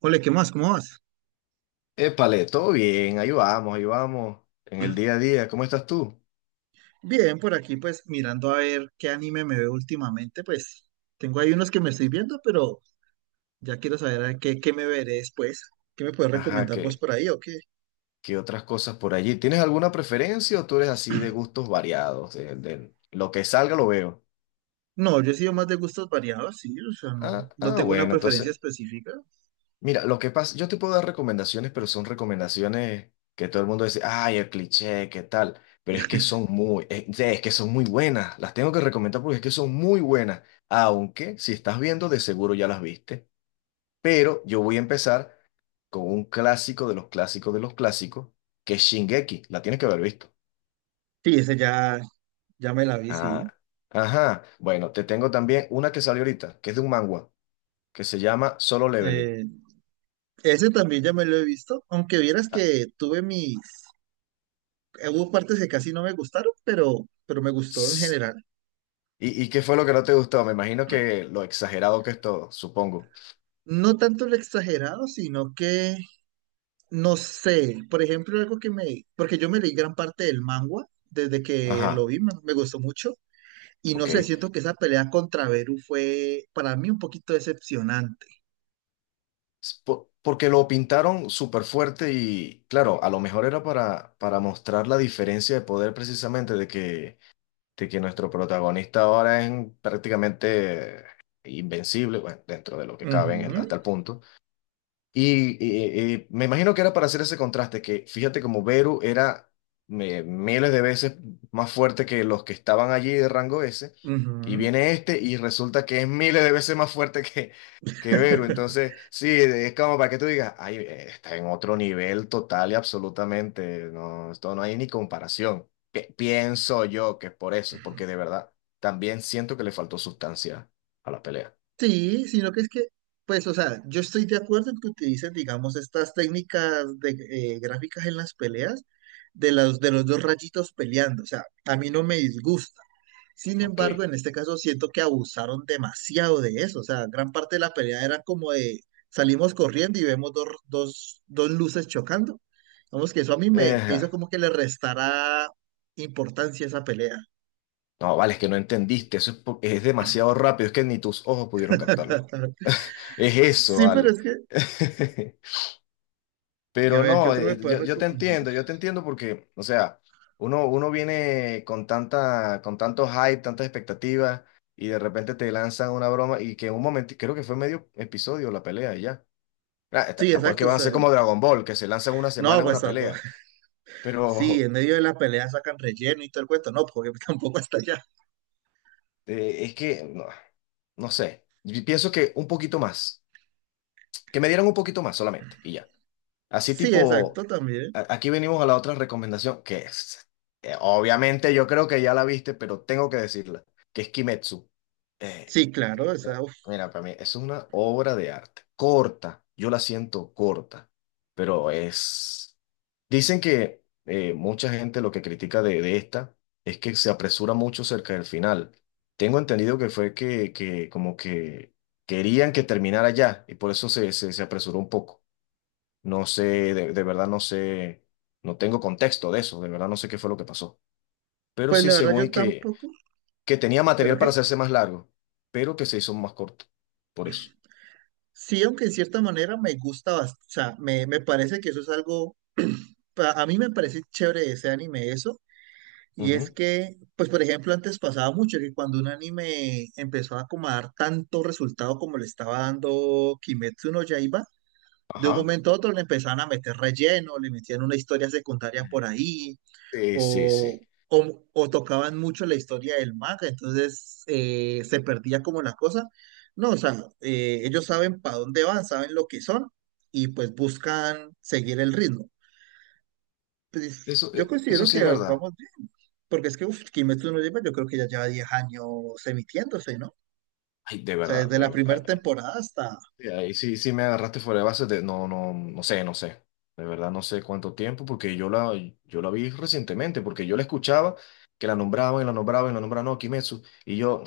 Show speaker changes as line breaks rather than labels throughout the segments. Ole, ¿qué más? ¿Cómo vas?
Épale, todo bien, ahí vamos, en el día a día, ¿cómo estás tú?
Bien, por aquí pues mirando a ver qué anime me veo últimamente, pues tengo ahí unos que me estoy viendo, pero ya quiero saber qué me veré después. ¿Qué me puedes
Ajá,
recomendar vos por ahí o qué?
¿qué otras cosas por allí? ¿Tienes alguna preferencia o tú eres así de gustos variados? De lo que salga lo veo.
No, yo he sido más de gustos variados, sí, o sea, no tengo una
Bueno,
preferencia
entonces,
específica.
mira, lo que pasa, yo te puedo dar recomendaciones, pero son recomendaciones que todo el mundo dice, ay, el cliché, ¿qué tal? Pero es que son muy buenas, las tengo que recomendar porque es que son muy buenas, aunque si estás viendo, de seguro ya las viste, pero yo voy a empezar con un clásico de los clásicos, que es Shingeki. La tienes que haber visto.
Sí, ese ya me la vi, sí.
Ah, ajá. Bueno, te tengo también una que salió ahorita, que es de un manga, que se llama Solo Leveling.
Eh, ese también ya me lo he visto, aunque vieras
Ah,
que tuve mis, hubo partes que casi no me gustaron, pero me gustó en
s-
general.
¿y qué fue lo que no te gustó? Me imagino que lo exagerado que es todo, supongo.
No tanto lo exagerado, sino que no sé, por ejemplo, algo que me, porque yo me leí gran parte del manga desde que lo
Ajá,
vi, me gustó mucho, y no
ok.
sé, siento que esa pelea contra Beru fue para mí un poquito decepcionante.
Porque lo pintaron súper fuerte y, claro, a lo mejor era para mostrar la diferencia de poder precisamente de que nuestro protagonista ahora es prácticamente invencible, bueno, dentro de lo que cabe
Ujú,
hasta el punto. Y, me imagino que era para hacer ese contraste, que fíjate como Beru era miles de veces más fuerte que los que estaban allí de rango S, y
ujú.
viene este y resulta que es miles de veces más fuerte que Beru. Entonces, sí, es como para que tú digas, ay, está en otro nivel total y absolutamente, no, esto no hay ni comparación. Pienso yo que es por eso, porque de verdad también siento que le faltó sustancia a la pelea.
Sí, sino que es que, pues, o sea, yo estoy de acuerdo en que utilicen, digamos, estas técnicas de gráficas en las peleas de los dos rayitos peleando. O sea, a mí no me disgusta. Sin embargo,
Ok.
en este caso siento que abusaron demasiado de eso. O sea, gran parte de la pelea era como de salimos corriendo y vemos dos luces chocando. Vamos, que eso a mí me hizo
Ejá.
como que le restara importancia a esa pelea.
No, vale, es que no entendiste, eso es, es demasiado rápido, es que ni tus ojos pudieron captarlo. Es eso,
Sí, pero
vale.
es que, y a
Pero
ver, ¿qué
no,
otro me puedes recomendar?
yo te entiendo porque, o sea, uno viene con tanta, con tanto hype, tantas expectativas, y de repente te lanzan una broma y que en un momento, creo que fue medio episodio la pelea y ya. Ah,
Sí,
tampoco es que
exacto, o
van a
sea,
ser como Dragon Ball, que se lanzan una
no,
semana en
pues
una
tampoco.
pelea,
Sí,
pero
en medio de la pelea sacan relleno y todo el cuento. No, porque tampoco hasta allá.
es que, no, no sé, yo pienso que un poquito más. Que me dieran un poquito más solamente y ya. Así
Sí, exacto,
tipo,
también.
aquí venimos a la otra recomendación, que es, obviamente yo creo que ya la viste, pero tengo que decirla, que es Kimetsu. Eh,
Sí, claro.
eh,
O sea, uf,
Mira, para mí es una obra de arte, corta, yo la siento corta, pero es... Dicen que mucha gente lo que critica de esta es que se apresura mucho cerca del final. Tengo entendido que fue que como que querían que terminara ya y por eso se apresuró un poco. No sé, de verdad no sé, no tengo contexto de eso, de verdad no sé qué fue lo que pasó. Pero
pues
sí,
la verdad
según
yo
y
tampoco.
que tenía
¿Pero
material para
qué?
hacerse más largo, pero que se hizo más corto, por eso.
Sí, aunque en cierta manera me gusta bastante. O sea, me parece que eso es algo. A mí me parece chévere de ese anime eso. Y es
Ujú.
que, pues por ejemplo, antes pasaba mucho que cuando un anime empezó a como a dar tanto resultado como le estaba dando Kimetsu no Yaiba de un
Ajá.
momento a otro le empezaban a meter relleno, le metían una historia secundaria por ahí,
Sí, sí,
o,
sí.
o tocaban mucho la historia del manga, entonces se perdía como la cosa. No, o sea, ellos saben para dónde van, saben lo que son, y pues buscan seguir el ritmo. Pues
Eso,
yo
eso
considero
sí
que
es verdad.
vamos bien, porque es que uf, Kimetsu no lleva, yo creo que ya lleva 10 años emitiéndose, ¿no? O
Ay, de
sea,
verdad.
desde la primera
Ay,
temporada hasta...
sí, ahí sí, sí me agarraste fuera de base de, no, no, no sé, no sé. De verdad no sé cuánto tiempo, porque yo la vi recientemente, porque yo la escuchaba, que la nombraban y la nombraban y la nombraban, no, Kimetsu. Y yo,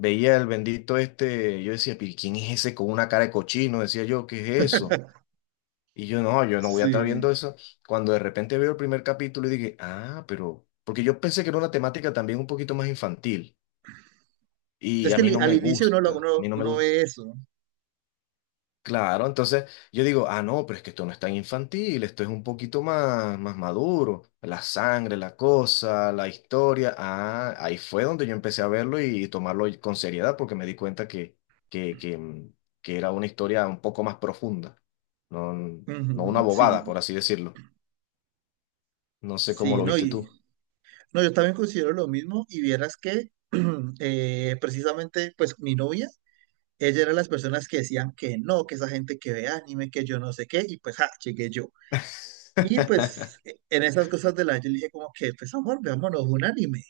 veía el bendito este, yo decía, pero ¿quién es ese con una cara de cochino? Decía yo, ¿qué es eso? Y yo no voy a estar
Sí.
viendo eso. Cuando de repente veo el primer capítulo y dije, ah, pero, porque yo pensé que era una temática también un poquito más infantil y
Es
a
que
mí no
al
me
inicio uno, lo-
gusta,
uno,
a mí no me
uno
gusta.
ve eso.
Claro, entonces yo digo, ah, no, pero es que esto no es tan infantil, esto es un poquito más, más maduro, la sangre, la cosa, la historia, ah, ahí fue donde yo empecé a verlo y tomarlo con seriedad porque me di cuenta que, que, mm, que era una historia un poco más profunda, no, no una
Ujú,
bobada,
sí,
por así decirlo. No sé cómo
sí,
lo
no,
viste
y,
tú.
no, yo también considero lo mismo y vieras que precisamente pues mi novia, ella era de las personas que decían que no, que esa gente que ve anime, que yo no sé qué, y pues ja, llegué yo. Y pues en esas cosas de la yo le dije como que pues amor, veámonos un anime.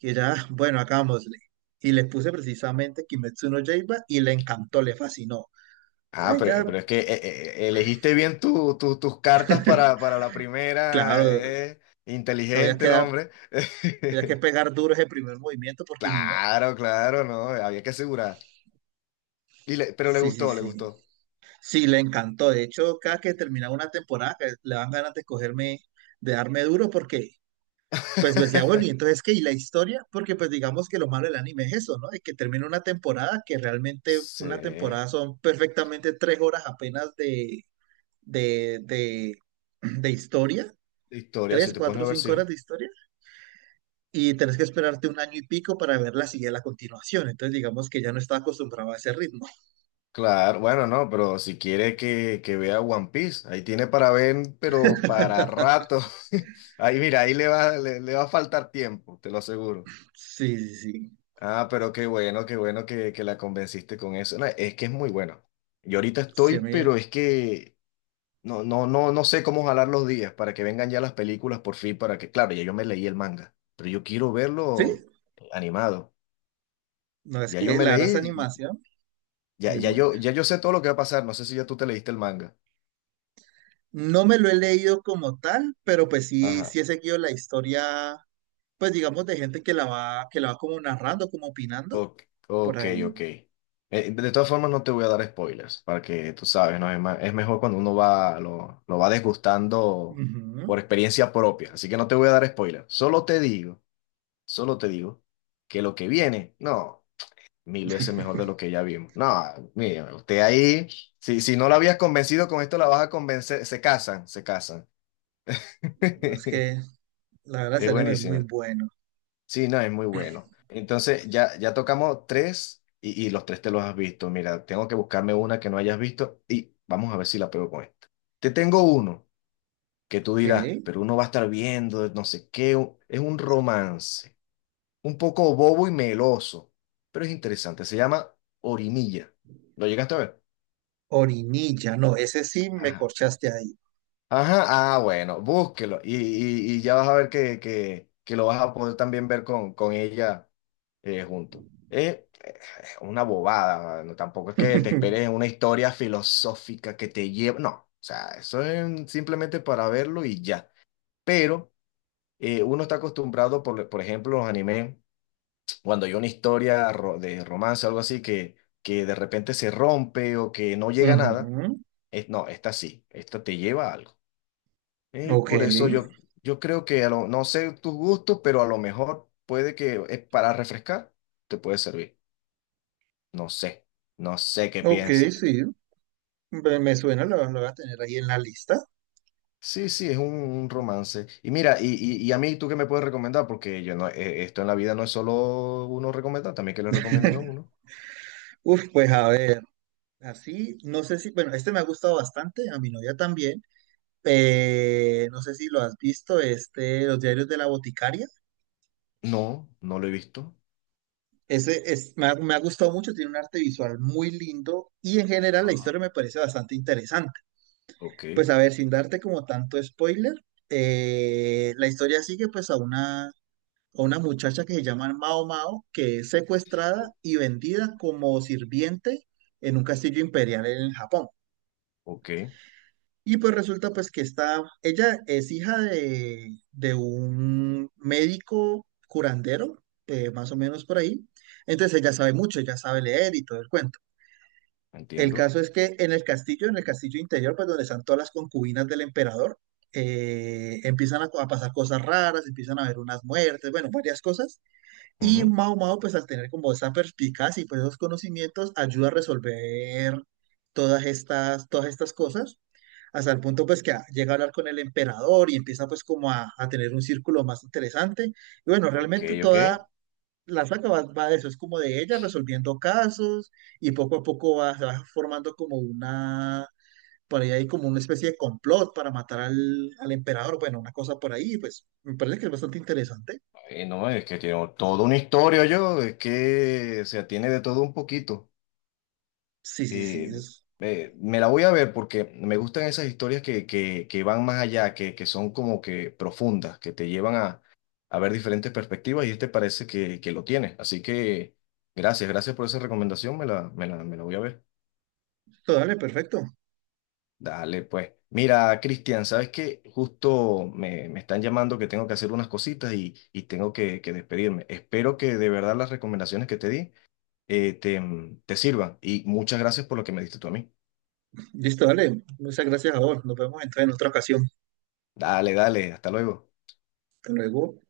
Y ella, "Ah, bueno, hagámosle. Y le puse precisamente Kimetsu no Yaiba y le encantó, le fascinó. O sea,
Ah,
ella,
pero es que elegiste bien tus cartas para la primera,
claro, había
inteligente
que
el
dar,
hombre.
había que pegar duro ese primer movimiento porque si no...
Claro, claro, no, había que asegurar. Pero le
Sí, sí,
gustó, le
sí.
gustó.
Sí, le encantó. De hecho, cada que terminaba una temporada, que le dan ganas de escogerme, de darme duro, porque pues me decía, bueno, y entonces qué, y la historia, porque pues digamos que lo malo del anime es eso, ¿no? Es que termina una temporada, que realmente
Sí,
una
de
temporada son perfectamente 3 horas apenas de, de, de historia,
historia, si
tres,
te pones
cuatro,
a ver,
cinco
sí.
horas de historia, y tenés que esperarte un año y pico para ver la siguiente, la continuación. Entonces, digamos que ya no estaba acostumbrado a ese ritmo.
Claro, bueno, no, pero si quiere que vea One Piece, ahí tiene para ver, pero para rato. Ahí mira, ahí le va, le va a faltar tiempo, te lo aseguro.
Sí, sí, sí.
Ah, pero qué bueno que la convenciste con eso. No, es que es muy bueno. Yo ahorita
Sí,
estoy,
a
pero es que no, no, no, no sé cómo jalar los días para que vengan ya las películas por fin, para que, claro, ya yo me leí el manga, pero yo quiero
sí,
verlo animado.
no, es
Ya yo
que
me
la verdad esa
leí,
animación,
ya,
muy
ya yo,
buena.
Ya yo sé todo lo que va a pasar. No sé si ya tú te leíste el manga.
No me lo he leído como tal, pero pues sí,
Ajá.
sí he seguido la historia, pues digamos, de gente que la va como narrando, como opinando,
Ok,
por
ok,
ahí.
ok. De todas formas, no te voy a dar spoilers, para que tú sabes, ¿no? Es mejor cuando uno va, lo va desgustando
Ujú.
por experiencia propia. Así que no te voy a dar spoilers. Solo te digo que lo que viene, no, mil veces mejor de lo que ya vimos. No, mira, usted ahí, si no la habías convencido con esto, la vas a convencer, se casan, se casan.
No, es que la verdad
Es
ese anime es muy
buenísima.
bueno.
Sí, no, es muy bueno. Entonces, ya, ya tocamos tres y los tres te los has visto. Mira, tengo que buscarme una que no hayas visto y vamos a ver si la pego con esta. Te tengo uno que tú
Ok.
dirás, pero uno va a estar viendo, no sé qué, es un romance, un poco bobo y meloso, pero es interesante. Se llama Orinilla. ¿Lo llegaste a ver?
Orinilla, no, ese sí me
Ajá.
corchaste ahí.
Ajá, ah, bueno, búsquelo y, y ya vas a ver que lo vas a poder también ver con ella junto. Es una bobada, mano. Tampoco es que te esperes una historia filosófica que te lleve, no, o sea, eso es simplemente para verlo y ya. Pero uno está acostumbrado, por ejemplo, los animes, cuando hay una historia de romance o algo así que de repente se rompe o que no llega a nada,
Ujú.
es, no, esta sí, esta te lleva a algo. Y
Ok,
por eso yo, yo creo que no sé tus gustos, pero a lo mejor puede que es para refrescar, te puede servir. No sé, no sé qué
ok,
piensas.
sí. Me suena, lo voy a tener ahí en la lista.
Sí, sí, es un romance. Y mira, y a mí, ¿tú qué me puedes recomendar? Porque yo no, esto en la vida no es solo uno recomendar, también que le recomienden a uno.
Uf, pues a ver. Así, no sé si, bueno, este me ha gustado bastante, a mi novia también. No sé si lo has visto, este, Los Diarios de la Boticaria.
No, no lo he visto.
Ese es, me ha gustado mucho, tiene un arte visual muy lindo y en general la
Ajá.
historia me parece bastante interesante.
Ok,
Pues a ver, sin darte como tanto spoiler, la historia sigue pues a una muchacha que se llama Mao Mao, que es secuestrada
o-
y vendida como sirviente en un castillo imperial en Japón.
ok,
Y pues resulta pues que está, ella es hija de un médico curandero, más o menos por ahí. Entonces ella sabe mucho, ella sabe leer y todo el cuento. El
entiendo.
caso es que en el castillo interior, pues donde están todas las concubinas del emperador, empiezan a pasar cosas raras, empiezan a haber unas muertes, bueno, varias cosas. Y
Ujú.
Mao Mao, pues al tener como esa perspicacia y pues esos conocimientos, ayuda a resolver todas estas cosas hasta el punto pues que llega a hablar con el emperador y empieza pues como a tener un círculo más interesante. Y bueno,
Ok,
realmente
ok.
toda la saga va de eso, es como de ella resolviendo casos y poco a poco se va formando como una, por ahí hay como una especie de complot para matar al emperador, bueno, una cosa por ahí, pues me parece que es bastante interesante.
Ay, no, es que tiene toda una historia yo, es que, o sea, tiene de todo un poquito.
Sí, sí, sí,
eh,
es...
Me la voy a ver porque me gustan esas historias que van más allá, que son como que profundas, que te llevan a ver diferentes perspectivas y este parece que lo tiene. Así que gracias, gracias por esa recomendación, me la voy a ver.
todo Dale, perfecto.
Dale, pues. Mira, Cristian, sabes que justo me, me están llamando que tengo que hacer unas cositas y tengo que despedirme. Espero que de verdad las recomendaciones que te di eh, te, te sirvan y muchas gracias por lo que me diste tú a mí.
Listo, dale. Muchas gracias a vos. Nos vemos entonces en otra ocasión.
Dale, dale, hasta luego.
Hasta luego.